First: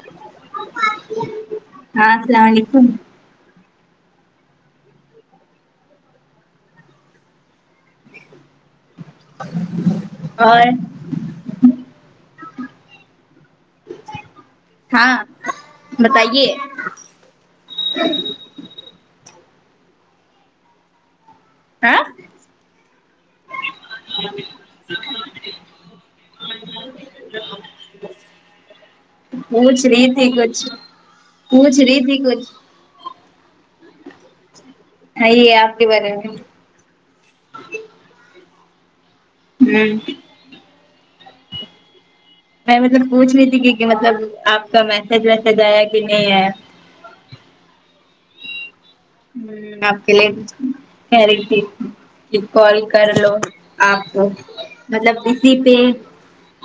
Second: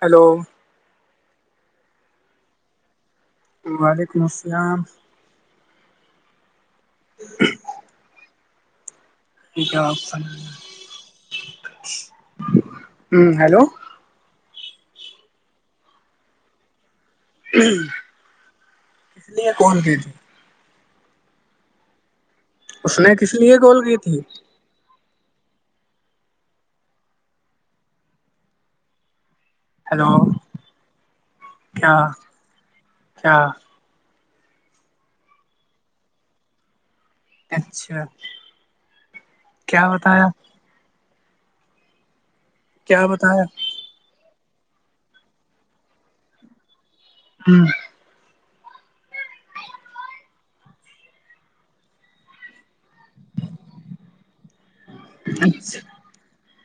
hello ہاں السلام علیکم وعلیکم السلام اور [unintelligible] ہ ہیلو ہاں بتائیے کس نے یہ کون کہ آں اس نے کس لیے کال کی تھی پوچھ رہی ہیلو تھی کچھ پوچھ کیا رہی تھی کچھ کیا یہی آپکے بارے میں اچھا کیا ہ بتایا میں کیا مطلب پوچھ بتایا رہی تھی کی کہ مطلب آپ کا میسج ویسج آیا کہ نہیں آیا ہاں ہمم آپ کے لیے کہہ رہی تھی کہ کال کر لو آپ کو مطلب اسی پہ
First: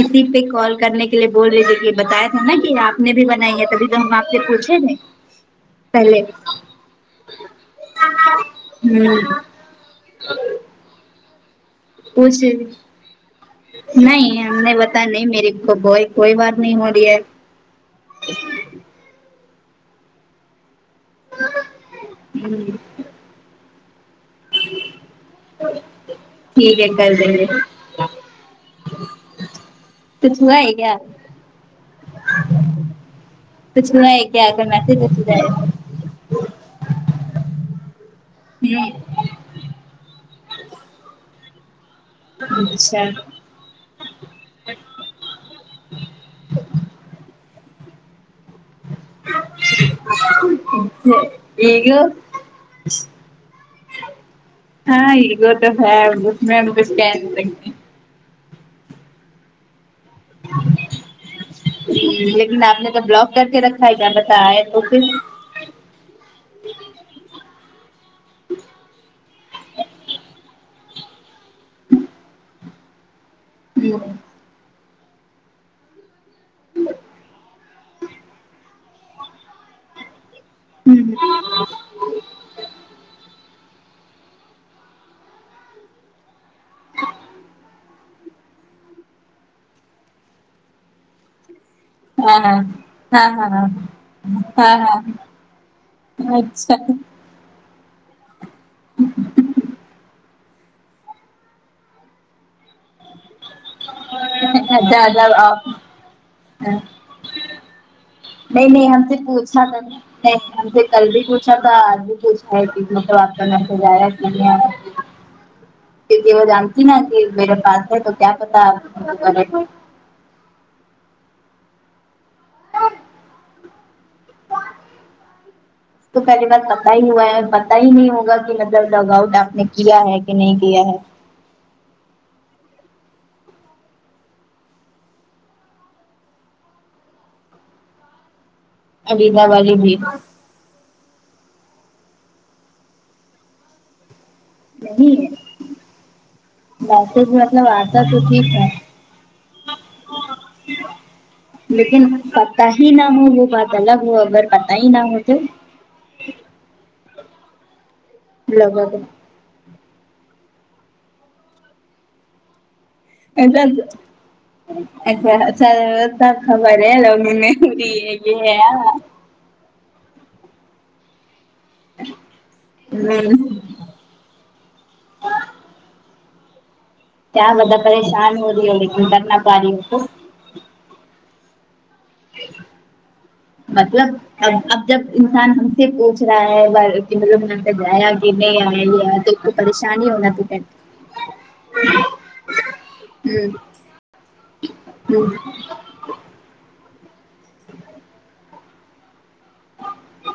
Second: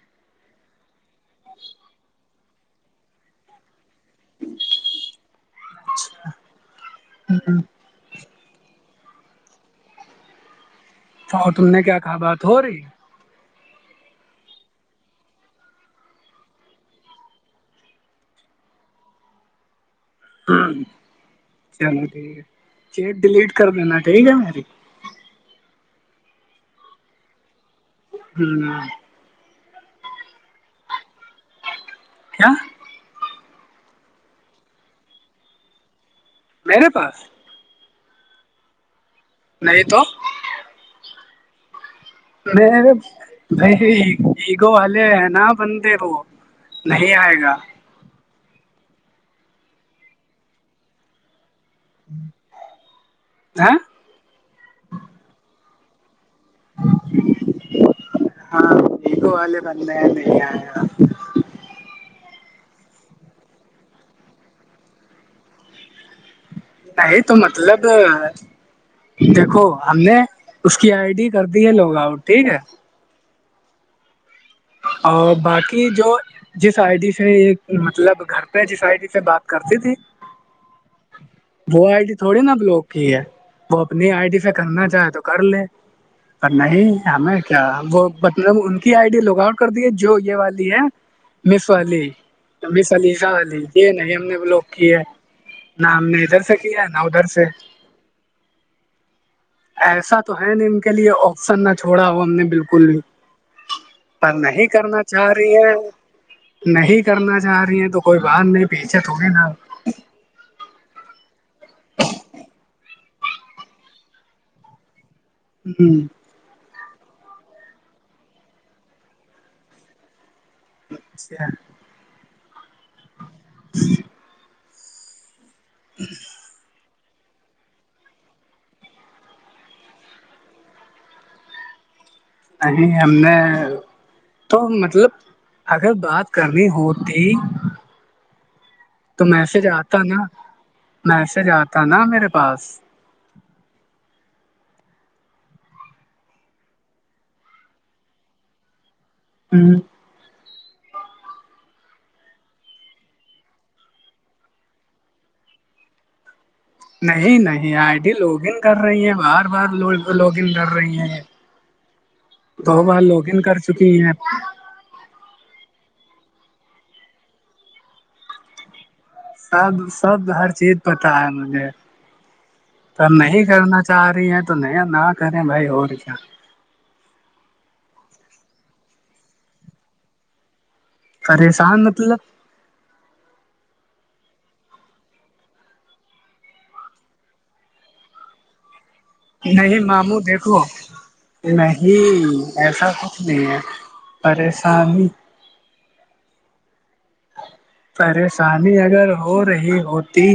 اسی پہ کال کرنے کے لیے بول رہے تھے کہ بتایا تھا نا کہ آپ نے بھی بنائی ہے تبھی ہم آپ سے پوچھے تھے پہلے امم ہوں اور تم نے کیا کہا پوچھ بات ہو تھی رہی نہیں ہم نے بتا نہیں میری کوئی کوئی بات نہیں ہو رہی ہے ہاں چلو ٹھیک ہے ہ چیٹ ڈیلیٹ کر دینا ٹھیک ہے میری ٹھیک ہے کر دیں گے ہوں کچھ ہوا ہے کیا کیا کچھ ہوا ہے کیا آ کر میسج ویسج ائے میرے پاس ن [unintelligible] نہیں تو م اچھا [unintelligible] بھائی ایگو والے ہے نا بندے وہ نہیں آئے گا [unintelligible] گو ہ ہاں ایگو تو ہے اب میں پک رے [unintelligible] ہاں ا یگو والے بندے ہے لیکن آپ نے تو بلاک کر کے رکھا ہے کیا بت ہے تو پھر نہیں تو مطلب دیکھو ہم نے اس کی آئی ڈی کر دی ہے لوگ آؤٹ ٹھیک ہے جی اور باقی جو جس آئی ڈی سے مطلب گھر پہ جس آئی ڈی سے بات کرتی تھی وہ ائی ڈی تھوڑی نا بلاک کی ہے وہ اپنی آئی ڈی سے کرنا چاہے تو کر لے پر نہیں ہمیں کیا وہ مطلب ان کی آئی ڈی لوگ آؤٹ کر دیے جو یہ والی ہے مث والی ہاں مث علیزہ ہاں ہاں ہاں یہ ہاں نہیں ہم نے بلاک ہاں کی ہے ہاں نہ ہم نے ادھر سے اچھا کیا ہے نا ادھر سے ایسا تو ہے ن ان کے لیے آپشن نہ چھوڑا وہ ہم نے بالکل بھی پر نہیں اچھا کرنا چاہ اچھا رہی ہیں آپ نہیں کرنا چاہ رہی ہیں تو کوئی باہر نہیں بیچے ہم سے تھوڑے نہ پوچھا تھا نہیں سے کل بھی پوچھا تھا آج بھی پوچھا ہے مطلب آپ کا میسج آیا کہ نہیں آیا ہوں وہ جانتی نا کہ میرے پاس ہے تو کیا پتا آپ کرے اچھا ج تو پہلی بات س پتا ہی ہوا ہے پتا ہی نہیں ہوگا کہ مطلب لگ آؤٹ آپ نے کیا ہے کہ نہیں کیا ہے نہیں ہم نے تو مطلب اگر بات کرنی ہوتی تو علیزہ میسج والی بھی آتا نا میسج آتا نا میرے پاس نہیں ب مطلب آتا تو ٹھیک ہے ہوں [inaudible] لیکن پت ہی نہ ہو وہ بات الگ ہو اگر پت ہی نہ ہو تو نہیں نہیں آئی ڈی لوگن کر لوگوں رہی ہیں بار بار لو لوگن کر رہی ہیں دو بار لوگ اد اچھا س ت خبر ہے لو م نے یہ ہے سب سب ہر چیز پتا ہے مجھے تو ہ نہیں کرنا جا رہی ہیں تو نیا نہ کریں بھائی اور کیا ت بدا پریشان ہو رہی ہے لیکن کرھرنا پاریی ہو تو پریشان مت ل مطب اب اب جب انسان ہم سے پوچھ رہا ہے کہ مطلب ہم جایا کہ نہیں آیا آ نہیں ماموں دیکھو نہیں ایسا کچھ نہیں ہے پریشانی پریشانی اگر ہو رہی ہوتی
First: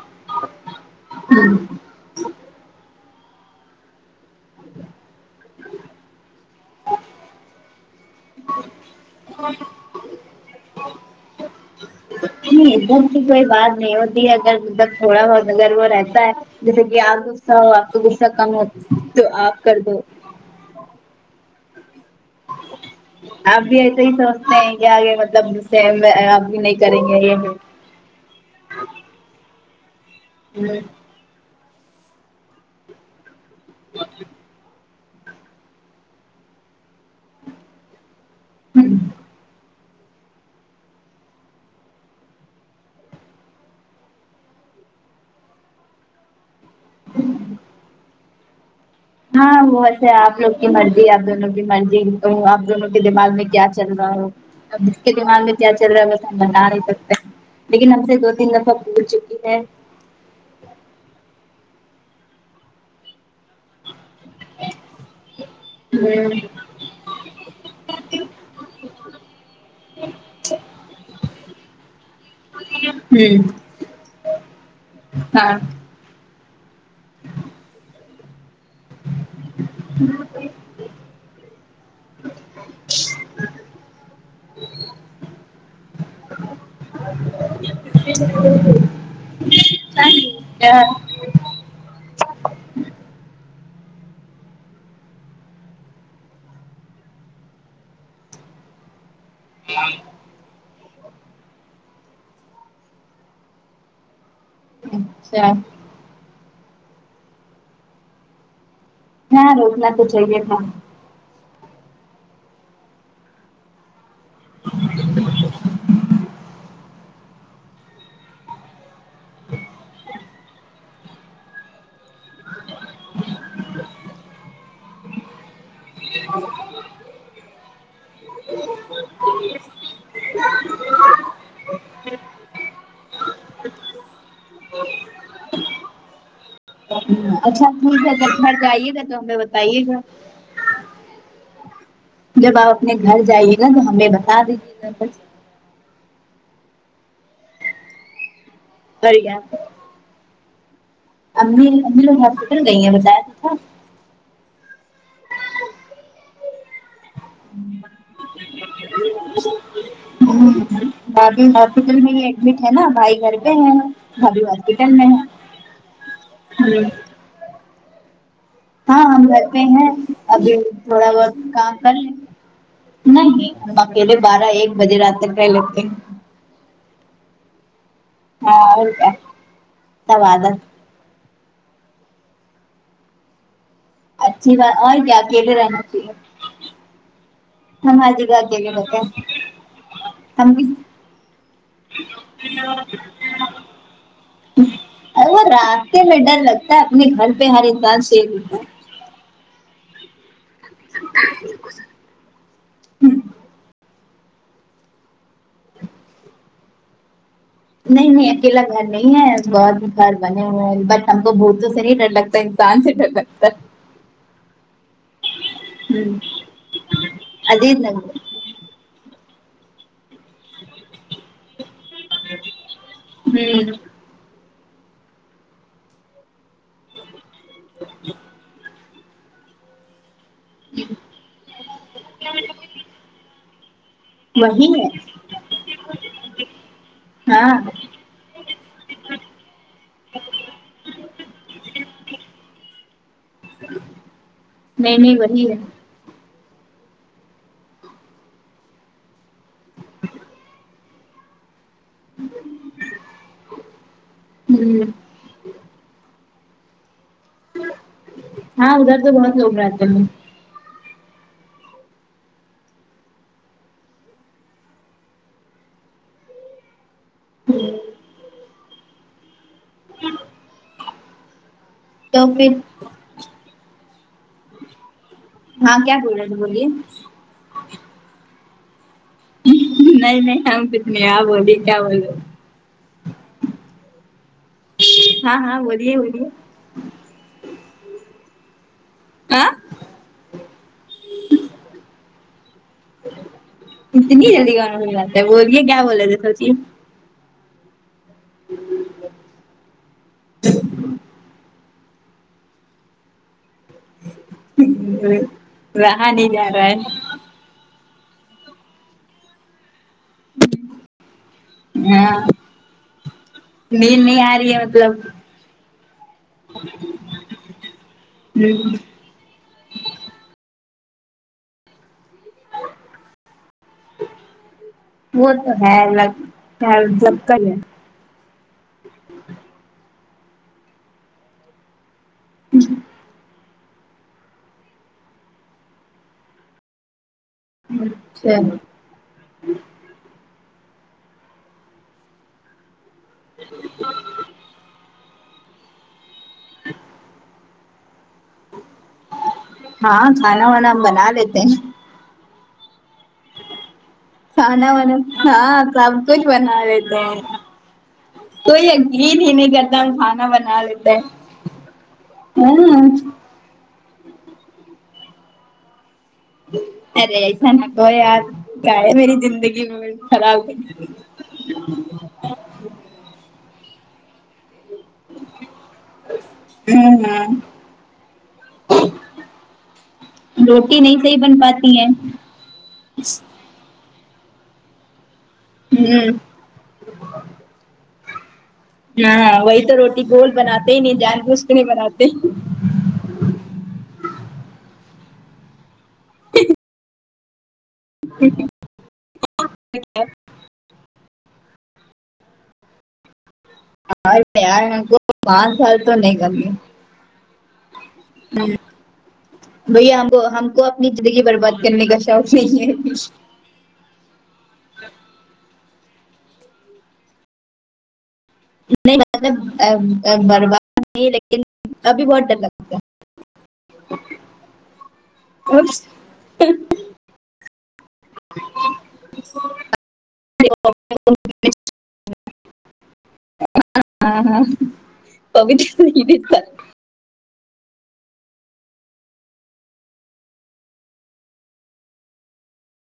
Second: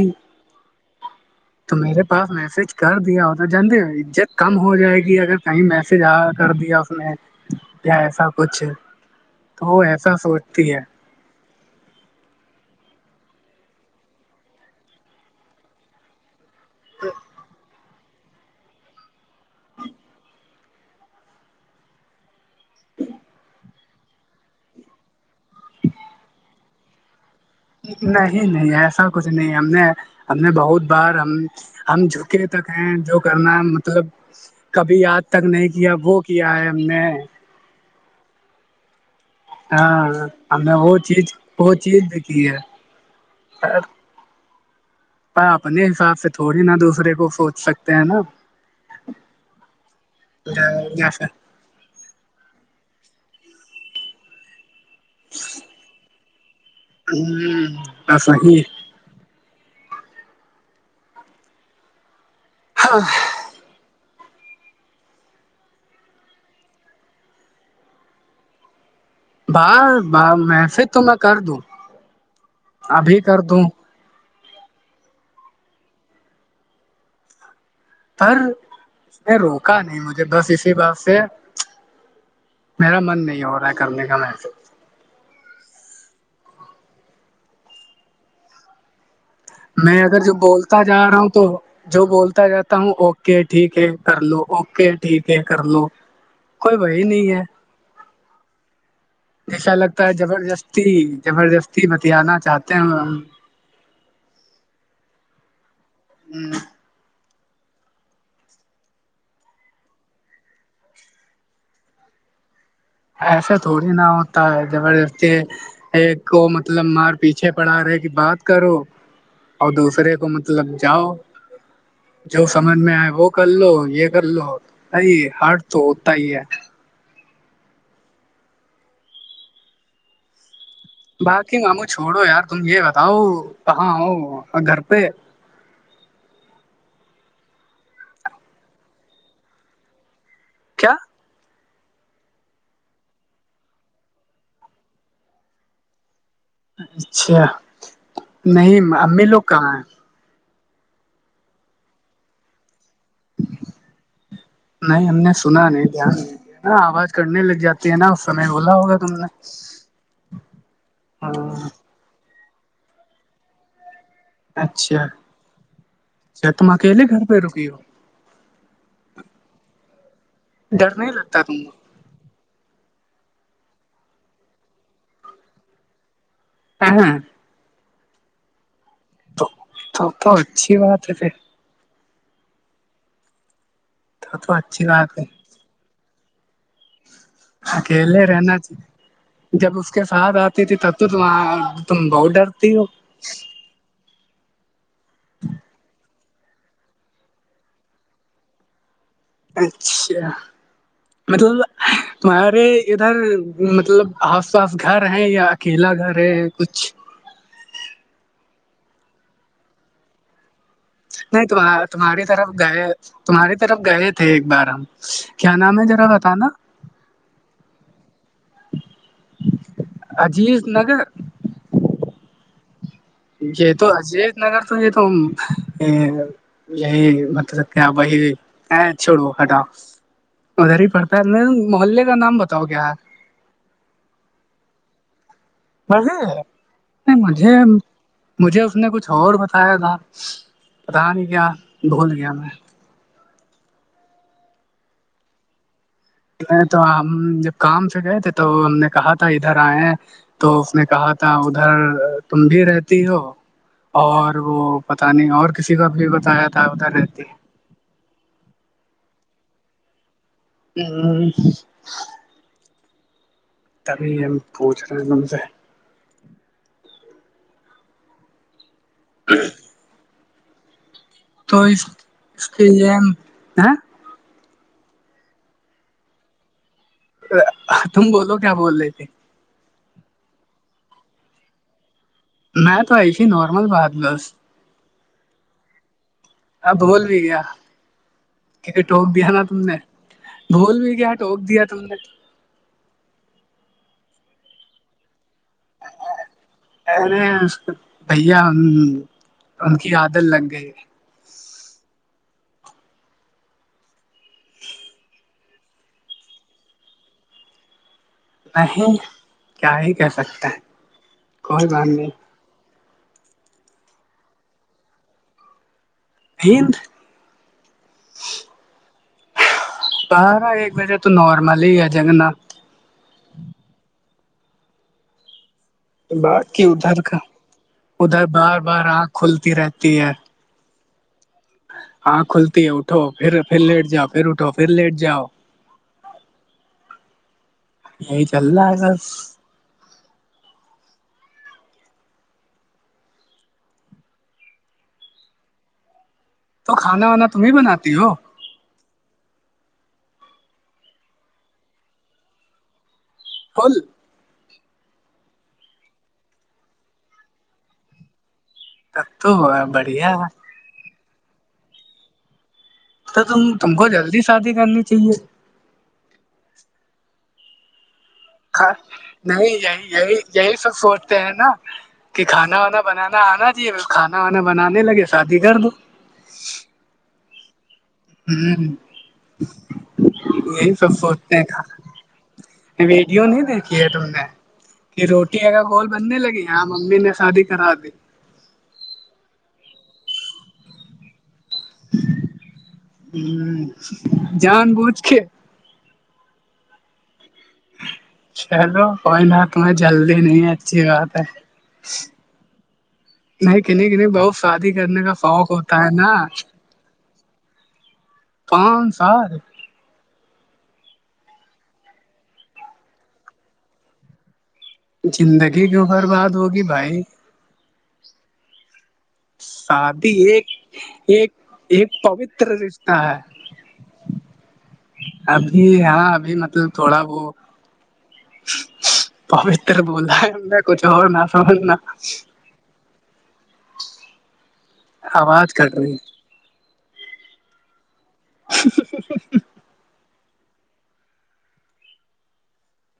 تو میرے پاس میسج کر دیا ہوتا جاندے عزت کم ہو جائے گی اگر کہیں میسج آ کر دیا اس نے یا ایسا کچھ تو وہ ایسا سوچتی ہے نہیں ادھر کی کوئی بات نہیں ہوتی اگر مب تھوڑا بہت اگر وہ رہتا ہے جیسے کہ آپ غصہ ہو آپ کا غصہ کم ہو تو آپ کر دو آپ بھی ایسے ہی سونچ نہیں کہ آگے مطلب سے میں اب بھی نہیں کریں گے یہ نہیں نہیں ایسا کچھ نہیں ہم نے ہم نے بہت بار ہم ہم جھکے تک ہیں جو کرنا مطلب کب ابھی یاد تک نہیں کیا وہ کیا ہے ہم نے ہمم ہاں ہم نے وہ چیز وہ چیز د یکھی ہےخیر پر اپنے حساب سے تھوڑی نہ دوسرے کو سوچ سکتے ہیں نہ ہاں ویسے آپ لوگ کی مرضی آپ جیسے دونوں کی مرضی تو اب دونوں کے دماغ میں کیا چل رہا ہو اب دماغ میں کیا چل رہا ہے بس ہم بتا نہیں سکتے لیکن ہم سے بس دو تین وہی دفعہ پول چکی ہے [inaudible] ہمم با با میسج تو میں کر دوں ابھی ہ کر دوں ہاں پر اس نے روکا نہیں مجھے بس اسی بات سے میرا من نہیں ہو رہا ہے کرنے کا میسیج [unintelligible] میں اگر جو بولتا جا رہا ہوں تو جو بولتا جاتا ہوں اوکے ٹھیک ہے کر لو اوکے ٹھیک ہے کر لو کوئی بھائے ہی نہیں ہے ایسا لگتا ہے زبردستی زبردستی بتیا نہ چاہتے ہیں اچھا آمم ہاں روکنا تو چایے تھا ایسا تھوڑی نہ ہوتا ہے زبردستی ایک کو مطلب مار پیچھے پڑا رہے کی بات کرو اور دوسرے کو مطلب جاؤ جو سمجھ میں آئے وہ کر لو یے کر لو ایئی ہارڈ تو ہوتا ہی ہے [unintelligible] باقی ماموں چھوڑو یار تم یے بتاؤ کہاں ہو گھر پے اچھا بھول ہوں کر گا گھر جا ئیے گا تو ہمیں بتائیے گا کیا جب آپ اپنے گھر جائیے گا تو ہمیں بتا دیجیے گا بس اچھا نہیں اور امی کیا لوگ کہاں ہیں امی امی لوگ ہاسپٹل گئی ہیں بتایا تو تھا نہیں ہم نے سنا نہیں دھیان نہیں دیا ہاں آواز کٹنے لگ جاتی ہے نا اس سمے بولا ہوگا تم نے ہمم بھابھی ہاں ہاسپٹل میں ہی ایڈمٹ ہے نا بھائی گھر پے ہے بھابھی ہوسپٹل اچھا میں ہے اچھا تم ہمم گھر اکیلے پے رکی ہو ہاں ہم گھر پے ہیں ابھی ڈر تھوڑا نہیں بہت لگتا تم کو کام کر لیتے نہیں ہم اکیلے بارہ ایک بجے رات تک رہ لیتے ہیں [unintelligible] ہاں اور کیا تو تو سب تو عادت اچھی بات ہے پھر تو اچھی تو بات اور کیا ہے اکیلے رہنا چاہیے ہم ہر اکیلے جگہ رہنا اکیلے رہتے ہیں جب اس کے ساتھ ہم آتی تھی تب تو تم آ تم بہت ڈرتی ہو ارے وہ راستے میں ڈر لگتا ہے اپنے گھر پے ہر انسان سیف رہتا ہے اچھا مطلب تمہارے ادھر مطلب آس پاس گھر ہیں یا اکیلا گھر ہے کچھ نہیں نہیں اکیلا گھر نہیں ہے بازو گھر بنے ہوئے ہیں ہم کو نہیں بھوتوں سے تمہار ڈر تمہارے لگتا طرف انسان گئے سے ڈر لگتا تمہارے ہے طرف گئے تھے ایک بار ہم کیا نام ہے ذرا بتا نا علیم نگر عجیز نگر یے ہوں تو اجیز نگر تو یے تو یہی تو کیا بھائی اے چھوڑو ہتاؤ ادھر ہی پڑتا ہے اپنے محلے کا نام بتاؤ کیا وہی ہے نہیں ہاں مجھے مجھے اس نے کچھ اور بتایا تھا پتاہ نہیں کیا بھول گیا میں نہیں نہیں وہی ہے تو ہم جب کام سے گئے تھے تو ہم نے کہا تھا ادھر آئے تو اس نے کہا تا ادھر تم بھی رہتی ہو اور ہ وہ پتا پتہ نہیں اور کسی کا ابھی بتایا تھا ادھر رہتی ہاں ادھر تو بہت لوگ رہتے ہیں ہ تبھی ہم پوچ رہے ہیں تم سے تو تو اس پھر کے [unintelligible] ہاں کیا بول رہے تھے بولیے تم بولو کیا بول رہے تھے نہیں نہیں ہم کچھ نہیں آپ بولی کیا بولے میں تو آئسی نارمل بات بس ہاں ہاں بولیے بولیے آب بھول بھی گیا کیوں کہ ٹوک دیا نا ہاں تم نے بھول بھی کیا ٹوک دیا تم نے اتنی جلدیکون بھول جاتا ہے بولیے کیا بولے تھے سچی اری اس کی بھیا ان کی عادت لگ گئی رہا نہیں جا رہا ہے نہیں کیا ہی کہہ سکتے ہیں کوئی بات نہیں نید نہیں آ رہی ہے مطلب نیند [unintelligible] بارا ایک بجے تو نارمل ہی ہے جاگنا وہ تو ہےلت باقی ہی ادھر جب کا تک ہے ادھر بار بار آنکھ کھلتی رہتی ہے انکھ کھلتی ہے اٹھو پھر پھر لیٹ جاؤ پھر اٹھو پھر لیٹ جاؤ یہی چل اچھا رہا ہے بس تو کھانا وانا تمہیں بناتی ہو ہاں کھانا وانا ہم بنا لیتے ہیں کل کھانا وانا کیا سب کچھ بنا لیتے ہیں کوئی تب یقین ہی تو نہیں کرتا ہم بڑھیا کھانا ہے، بنا لیتے ہیں ہاں تو تم تم کو جلدی شادی کرنی چاہیے ارے ایسا نہ کہو یار کیا ہے میری زندگی میں خراب ہے نا کھانا وانا بنانا آنا چاہیے کھانا وانا بنانے لگے شادی کر دو ہمم ہممم ام ہوں یہی روٹی سب نہیں صحیح سوچتے بن ہیں کا پاتی ہے ویڈیو نہیں دیکھی ہے تم نے کہ روٹی اگر گول بننے ہوں لگی یہاں ممی نے شادی کرا دی یاں وہی تو روٹی گول بناتے نہیں جان بوجھ کے نہیں بناتے ام جان بوج کے [inaudible] چلو کوئی نہ تمہیں جلدی نہیں ہیں اچھی بات ہے نہیں کنی کنی اور بہت یار شادی ہم کو کرنے کا شوق پانچ ہوتا سال ہے تو نا نہیں کرنی پانچ سال بھیا ہم کو ہم کو اپنی زندگی برباد کرنے کا شوق نہیں ہے زندگی کیوں برباد ہوگی بھائی نہیں مطلب شادی ایک برباد نہیں ایک لیکن ایک ابھی بہت ڈر پوتر لگتا رشتہ ہے ابھی ہاں ابھی مطلب تھوڑا وہ پوتر بولا ہے کچھ اور نہ بولنا ہاں ہا آواز کٹ رہی [unintelligible] [inaudible]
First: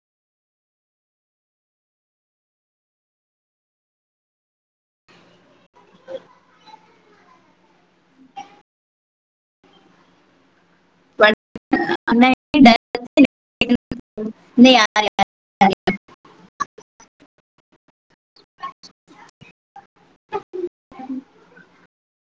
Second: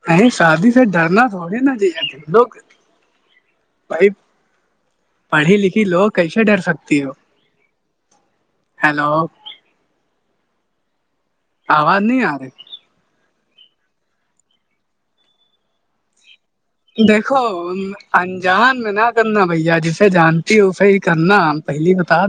نہیں شادی سے ڈرنا تھوڑی نا چاہیے لوگ بھائ پڑھی لکھی لوگ کیسے ڈر سکتی ہو ہیلو آواز نہیں آ رہی [unintelligible] دیکھو انجان میں نہ کرنا بھیا جسے جانتی ہوں اسے ہی کرنا پہلی بتا